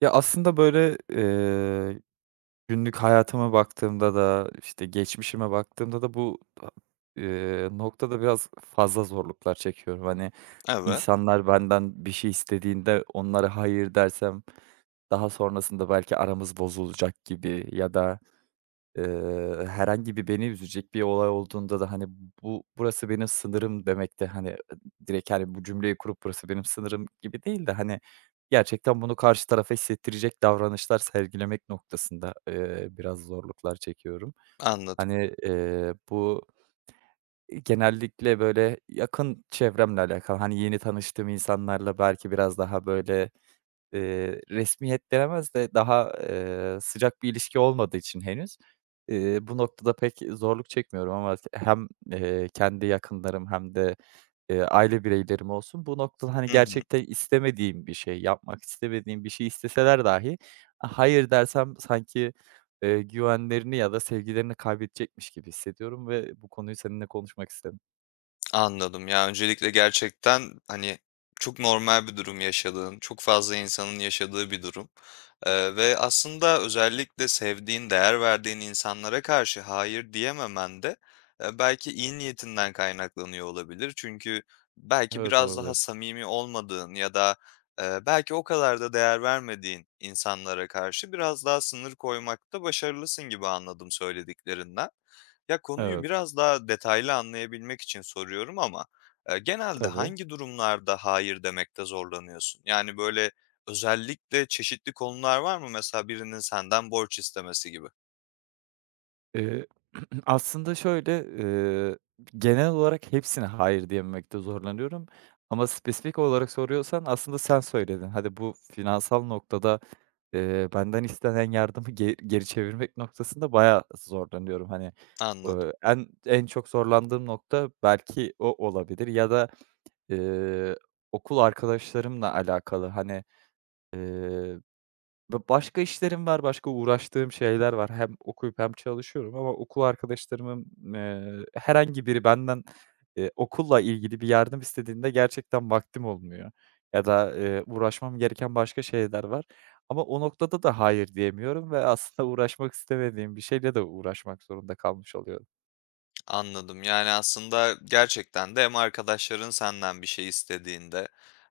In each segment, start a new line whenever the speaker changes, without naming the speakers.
Ya, aslında, böyle, eee, günlük hayatıma baktığımda da, işte, geçmişime baktığımda da noktada biraz fazla zorluklar çekiyorum. Hani,
Evet,
insanlar benden bir şey istediğinde onlara hayır dersem daha sonrasında belki aramız bozulacak gibi ya da herhangi bir beni üzecek bir olay olduğunda da, hani, burası benim sınırım demek de, hani, direkt, hani, bu cümleyi kurup burası benim sınırım gibi değil de, hani, gerçekten bunu karşı tarafa hissettirecek davranışlar sergilemek noktasında, biraz zorluklar çekiyorum.
anladım.
Hani, bu genellikle, böyle, yakın çevremle alakalı. Hani, yeni tanıştığım insanlarla belki biraz daha, böyle. Resmiyet denemez de daha, sıcak bir ilişki olmadığı için henüz, bu noktada pek zorluk çekmiyorum ama hem kendi yakınlarım hem de, aile bireylerim olsun bu noktada, hani,
Hı hı,
gerçekten istemediğim bir şey, yapmak istemediğim bir şey isteseler dahi hayır dersem sanki, güvenlerini ya da sevgilerini kaybedecekmiş gibi hissediyorum ve bu konuyu seninle konuşmak istedim.
anladım. Ya, öncelikle gerçekten, hani, çok normal bir durum yaşadığın, çok fazla insanın yaşadığı bir durum, ve aslında özellikle sevdiğin, değer verdiğin insanlara karşı hayır diyememen de, belki iyi niyetinden kaynaklanıyor olabilir. Çünkü belki
Evet,
biraz daha
olabilir.
samimi olmadığın ya da, belki o kadar da değer vermediğin insanlara karşı biraz daha sınır koymakta başarılısın gibi anladım söylediklerinden. Ya, konuyu
Evet,
biraz daha detaylı anlayabilmek için soruyorum ama, genelde
tabii.
hangi durumlarda hayır demekte zorlanıyorsun? Yani, böyle, özellikle çeşitli konular var mı? Mesela birinin senden borç istemesi gibi.
Eee, aslında şöyle, genel olarak hepsine hayır diyememekte zorlanıyorum ama spesifik olarak soruyorsan aslında sen söyledin. Hadi bu finansal noktada, benden istenen yardımı geri çevirmek noktasında bayağı zorlanıyorum. Hani,
Anladım.
eee, en çok zorlandığım nokta belki o olabilir ya da, eee, okul arkadaşlarımla alakalı. Hani, eee başka işlerim var, başka uğraştığım şeyler var. Hem okuyup hem çalışıyorum ama okul arkadaşlarımın, herhangi biri benden, okulla ilgili bir yardım istediğinde gerçekten vaktim olmuyor ya da, uğraşmam gereken başka şeyler var ama o noktada da hayır diyemiyorum ve aslında uğraşmak istemediğim bir şeyle de uğraşmak zorunda kalmış oluyorum.
Anladım. Yani, aslında gerçekten de hem arkadaşların senden bir şey istediğinde,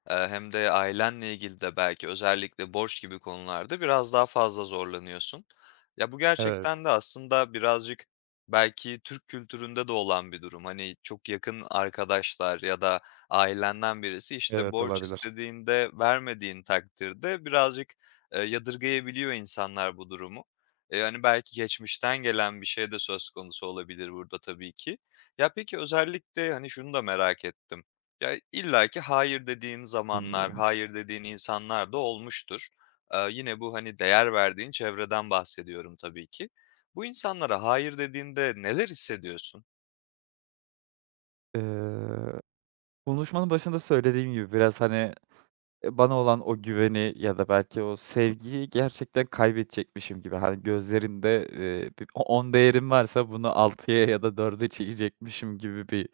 hem de ailenle ilgili de belki özellikle borç gibi konularda biraz daha fazla zorlanıyorsun. Ya, bu
Evet,
gerçekten de aslında birazcık belki Türk kültüründe de olan bir durum. Hani, çok yakın arkadaşlar ya da ailenden birisi, işte,
evet
borç
olabilir.
istediğinde vermediğin takdirde birazcık, yadırgayabiliyor insanlar bu durumu. Hani, belki geçmişten gelen bir şey de söz konusu olabilir burada tabii ki. Ya, peki özellikle, hani, şunu da merak ettim. Ya, illa ki hayır dediğin zamanlar,
Bilmiyorum.
hayır dediğin insanlar da olmuştur. Aaa, yine bu, hani, değer verdiğin çevreden bahsediyorum tabii ki. Bu insanlara hayır dediğinde neler hissediyorsun?
Eee, konuşmanın başında söylediğim gibi biraz, hani. Bana olan o güveni ya da belki o sevgiyi gerçekten kaybedecekmişim gibi, hani, gözlerinde, bir o değerim varsa bunu altıya ya da 4'e çekecekmişim gibi bir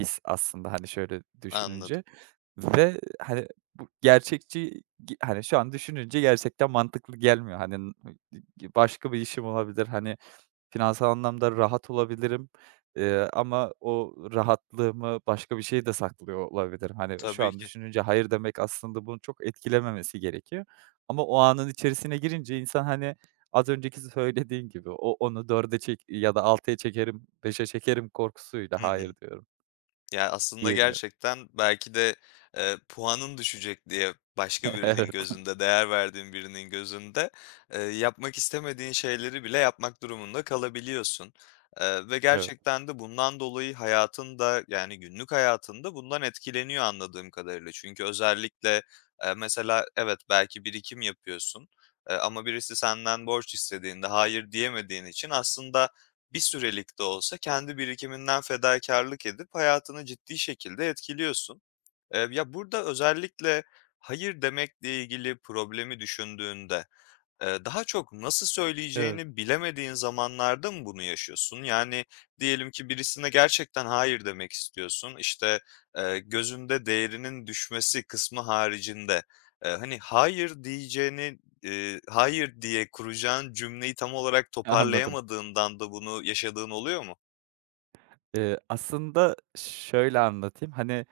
his aslında, hani, şöyle
Anladım.
düşününce. Ve, hani, bu gerçekçi. Hani, şu an düşününce gerçekten mantıklı gelmiyor. Hani, başka bir işim olabilir, hani, finansal anlamda rahat olabilirim, ama o rahatlığımı başka bir şey de saklıyor olabilirim. Hani, şu
Tabii
an
ki.
düşününce hayır demek aslında bunu çok etkilememesi gerekiyor ama o anın içerisine girince insan, hani, az önceki söylediğin gibi onu dörde çek ya da altıya çekerim, beşe çekerim korkusuyla
Hı
hayır
hı.
diyorum.
Ya, aslında
Diyemiyorum.
gerçekten belki de, puanın düşecek diye başka birinin gözünde, değer verdiğin birinin gözünde, yapmak istemediğin şeyleri bile yapmak durumunda kalabiliyorsun. Ve
Evet, evet,
gerçekten de bundan dolayı hayatında yani, günlük hayatında bundan etkileniyor anladığım kadarıyla. Çünkü özellikle, mesela evet, belki birikim yapıyorsun, ama birisi senden borç istediğinde hayır diyemediğin için aslında bir sürelik de olsa kendi birikiminden fedakarlık edip hayatını ciddi şekilde etkiliyorsun. Ya, burada özellikle hayır demekle ilgili problemi düşündüğünde daha çok nasıl
evet.
söyleyeceğini bilemediğin zamanlarda mı bunu yaşıyorsun? Yani, diyelim ki birisine gerçekten hayır demek istiyorsun. İşte, gözünde değerinin düşmesi kısmı haricinde, hani, hayır diyeceğini, hayır diye kuracağın cümleyi tam olarak
Anladım.
toparlayamadığından da bunu yaşadığın oluyor mu?
Aslında şöyle anlatayım, hani.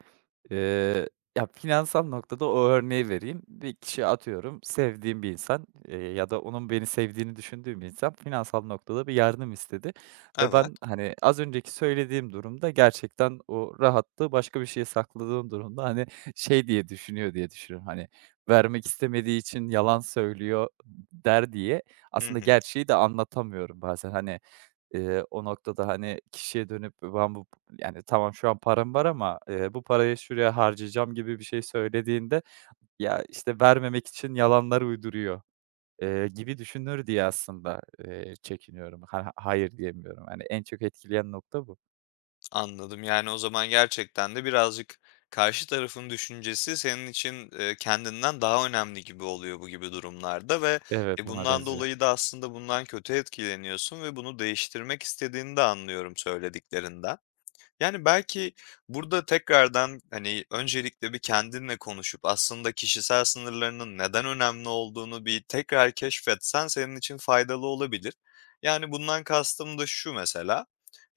Eee, Ya, finansal noktada o örneği vereyim. Bir kişi atıyorum sevdiğim bir insan, ya da onun beni sevdiğini düşündüğüm bir insan finansal noktada bir yardım istedi ve
Evet.
ben, hani, az önceki söylediğim durumda gerçekten o rahatlığı başka bir şeye sakladığım durumda, hani, şey diye düşünüyorum, hani, vermek istemediği için yalan söylüyor der diye
Hı
aslında
hı.
gerçeği de anlatamıyorum bazen. Hani, o noktada, hani, kişiye dönüp ben bu yani, tamam şu an param var ama bu parayı şuraya harcayacağım gibi bir şey söylediğinde, ya, işte, vermemek için yalanlar uyduruyor, gibi düşünür diye aslında, çekiniyorum. Ha hayır diyemiyorum. Yani en çok etkileyen nokta bu.
Anladım. Yani, o zaman gerçekten de birazcık karşı tarafın düşüncesi senin için, kendinden daha önemli gibi oluyor bu gibi durumlarda ve,
Evet,
e,
ona
bundan
benziyor.
dolayı da aslında bundan kötü etkileniyorsun ve bunu değiştirmek istediğini de anlıyorum söylediklerinden. Yani, belki burada tekrardan, hani, öncelikle bir kendinle konuşup aslında kişisel sınırlarının neden önemli olduğunu bir tekrar keşfetsen senin için faydalı olabilir. Yani, bundan kastım da şu mesela,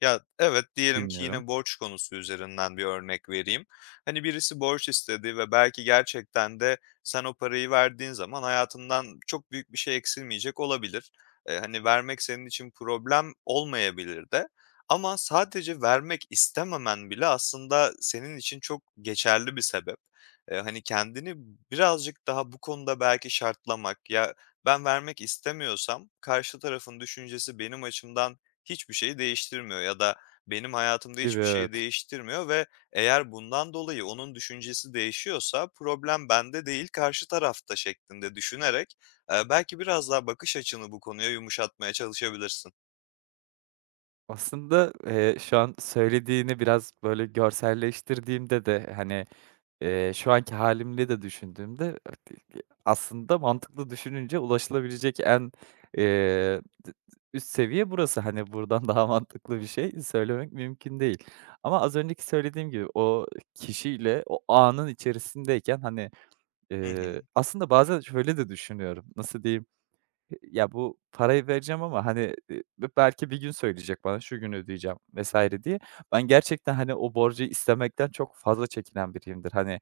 ya, evet, diyelim ki
Dinliyorum.
yine borç konusu üzerinden bir örnek vereyim. Hani, birisi borç istedi ve belki gerçekten de sen o parayı verdiğin zaman hayatından çok büyük bir şey eksilmeyecek olabilir. Hani, vermek senin için problem olmayabilir de ama sadece vermek istememen bile aslında senin için çok geçerli bir sebep. Hani, kendini birazcık daha bu konuda belki şartlamak, "Ya, ben vermek istemiyorsam karşı tarafın düşüncesi benim açımdan hiçbir şeyi değiştirmiyor ya da benim hayatımda
Gibi,
hiçbir şeyi
evet.
değiştirmiyor ve eğer bundan dolayı onun düşüncesi değişiyorsa problem bende değil, karşı tarafta." şeklinde düşünerek, belki biraz daha bakış açını bu konuya yumuşatmaya çalışabilirsin.
Aslında, şu an söylediğini biraz, böyle, görselleştirdiğimde de, hani. Şu anki hâlimle de düşündüğümde aslında mantıklı düşününce ulaşılabilecek en, d üst seviye burası. Hani, buradan daha mantıklı bir şey söylemek mümkün değil. Ama az önceki söylediğim gibi o kişiyle o anın içerisindeyken, hani,
Hı hı.
eee, aslında bazen şöyle de düşünüyorum, nasıl diyeyim, ya, bu parayı vereceğim ama, hani, b belki bir gün söyleyecek bana, şu gün ödeyeceğim vs. diye. Ben gerçekten, hani, o borcu istemekten çok fazla çekinen biriyimdir. Hani.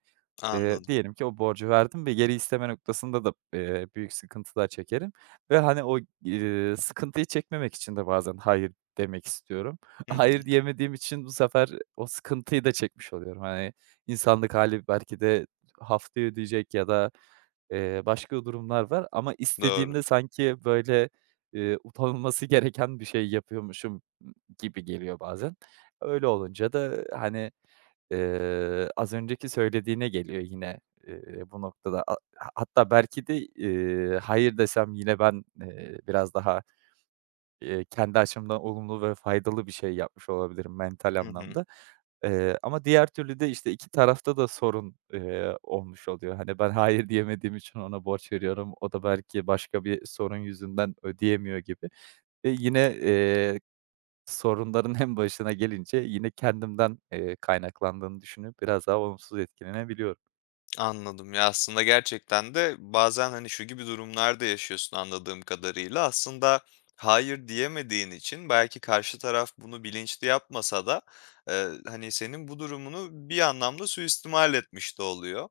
Anladım.
Diyelim ki o borcu verdim ve geri isteme noktasında da, büyük sıkıntılar çekerim ve, hani, o, sıkıntıyı çekmemek için de bazen hayır demek istiyorum.
Hı hı.
Hayır diyemediğim için bu sefer o sıkıntıyı da çekmiş oluyorum. Hani, insanlık hâli belki de haftaya ödeyecek ya da, başka durumlar var ama
Doğru.
istediğimde sanki, böyle, utanılması gereken bir şey yapıyormuşum gibi geliyor bazen. Öyle olunca da, hani. Az önceki söylediğine geliyor yine, bu noktada. A ha Hatta belki de, hayır desem yine ben, biraz daha, kendi açımdan olumlu ve faydalı bir şey yapmış olabilirim mental
Hı hı.
anlamda. Ama diğer türlü de, işte, 2 tarafta da sorun, olmuş oluyor. Hani, ben hayır diyemediğim için ona borç veriyorum. O da belki başka bir sorun yüzünden ödeyemiyor gibi. Ve yine, sorunların en başına gelince yine kendimden, kaynaklandığını düşünüp biraz daha olumsuz etkilenebiliyorum.
Anladım. Ya, aslında gerçekten de bazen, hani, şu gibi durumlarda yaşıyorsun anladığım kadarıyla. Aslında hayır diyemediğin için belki karşı taraf bunu bilinçli yapmasa da, hani, senin bu durumunu bir anlamda suistimal etmiş de oluyor.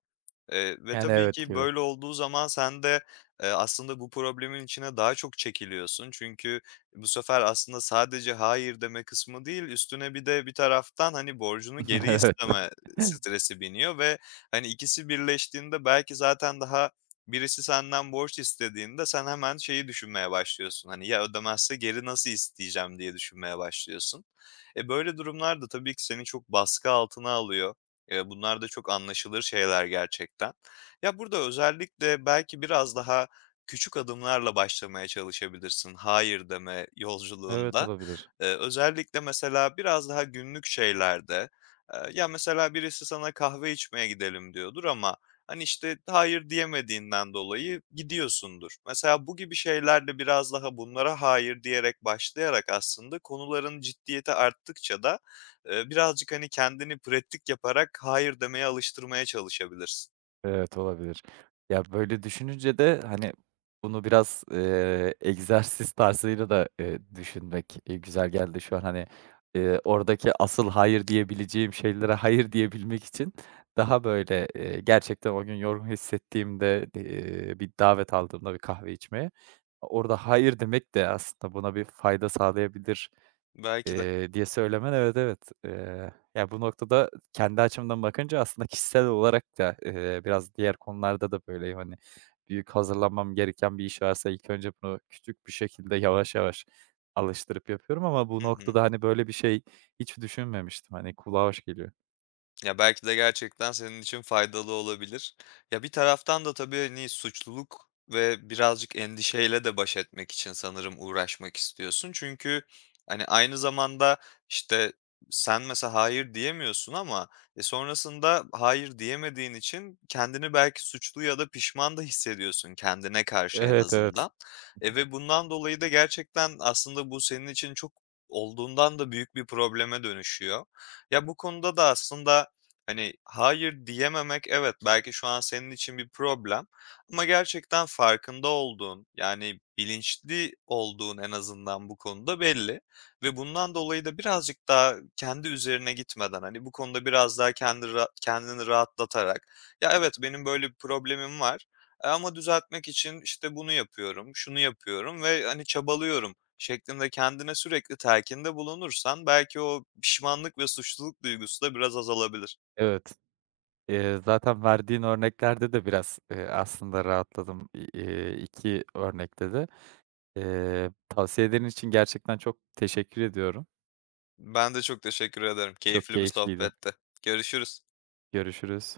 Ve
Yani
tabii
evet
ki
gibi.
böyle olduğu zaman sen de, aslında bu problemin içine daha çok çekiliyorsun. Çünkü bu sefer aslında sadece hayır deme kısmı değil, üstüne bir de bir taraftan, hani, borcunu geri
Evet.
isteme stresi biniyor ve hani, ikisi birleştiğinde belki zaten daha birisi senden borç istediğinde sen hemen şeyi düşünmeye başlıyorsun, hani, "Ya ödemezse geri nasıl isteyeceğim?" diye düşünmeye başlıyorsun. E, böyle durumlar da tabii ki seni çok baskı altına alıyor. Bunlar da çok anlaşılır şeyler gerçekten. Ya, burada özellikle belki biraz daha küçük adımlarla başlamaya çalışabilirsin hayır deme
Evet,
yolculuğunda.
olabilir.
Özellikle mesela biraz daha günlük şeylerde, ya, mesela birisi sana kahve içmeye gidelim diyordur ama, hani, işte, hayır diyemediğinden dolayı gidiyorsundur. Mesela bu gibi şeylerle biraz daha bunlara hayır diyerek başlayarak aslında konuların ciddiyeti arttıkça da, birazcık, hani, kendini pratik yaparak hayır demeye alıştırmaya çalışabilirsin.
Evet, olabilir. Ya, böyle düşününce de, hani, bunu biraz, egzersiz tarzıyla da, düşünmek, güzel geldi şu an. Hani, oradaki asıl hayır diyebileceğim şeylere hayır diyebilmek için daha böyle, gerçekten o gün yorgun hissettiğimde, bir davet aldığımda bir kahve içmeye, orada hayır demek de aslında buna bir fayda sağlayabilir.
Belki de.
Diye söylemen evet, evet. Ya, bu noktada kendi açımdan bakınca aslında kişisel olarak da, biraz diğer konularda da böyleyim. Hani, büyük hazırlanmam gereken bir iş varsa ilk önce bunu küçük bir şekilde yavaş yavaş alıştırıp yapıyorum ama bu
Hı hı.
noktada, hani, böyle bir şey hiç düşünmemiştim. Hani, kulağa hoş geliyor.
Ya, belki de gerçekten senin için faydalı olabilir. Ya, bir taraftan da tabii, hani, suçluluk ve birazcık endişeyle de baş etmek için sanırım uğraşmak istiyorsun. Çünkü, hani, aynı zamanda, işte, sen mesela hayır diyemiyorsun ama, e, sonrasında hayır diyemediğin için kendini belki suçlu ya da pişman da hissediyorsun kendine karşı en
Evet, evet,
azından. E, ve bundan dolayı da gerçekten aslında bu senin için çok olduğundan da büyük bir probleme dönüşüyor. Ya, bu konuda da aslında hani, hayır diyememek, evet, belki şu an senin için bir problem ama gerçekten farkında olduğun, yani, bilinçli olduğun en azından bu konuda belli ve bundan dolayı da birazcık daha kendi üzerine gitmeden, hani, bu konuda biraz daha kendini rahatlatarak, "Ya, evet, benim böyle bir problemim var, ama düzeltmek için, işte, bunu yapıyorum, şunu yapıyorum ve, hani, çabalıyorum." şeklinde kendine sürekli telkinde bulunursan belki o pişmanlık ve suçluluk duygusu da biraz azalabilir.
evet. Zaten verdiğin örneklerde de biraz, aslında rahatladım. İ 2 örnekte de. Tavsiyelerin için gerçekten çok teşekkür ediyorum.
Ben de çok teşekkür ederim.
Çok
Keyifli bir
keyifliydi.
sohbetti. Görüşürüz.
Görüşürüz.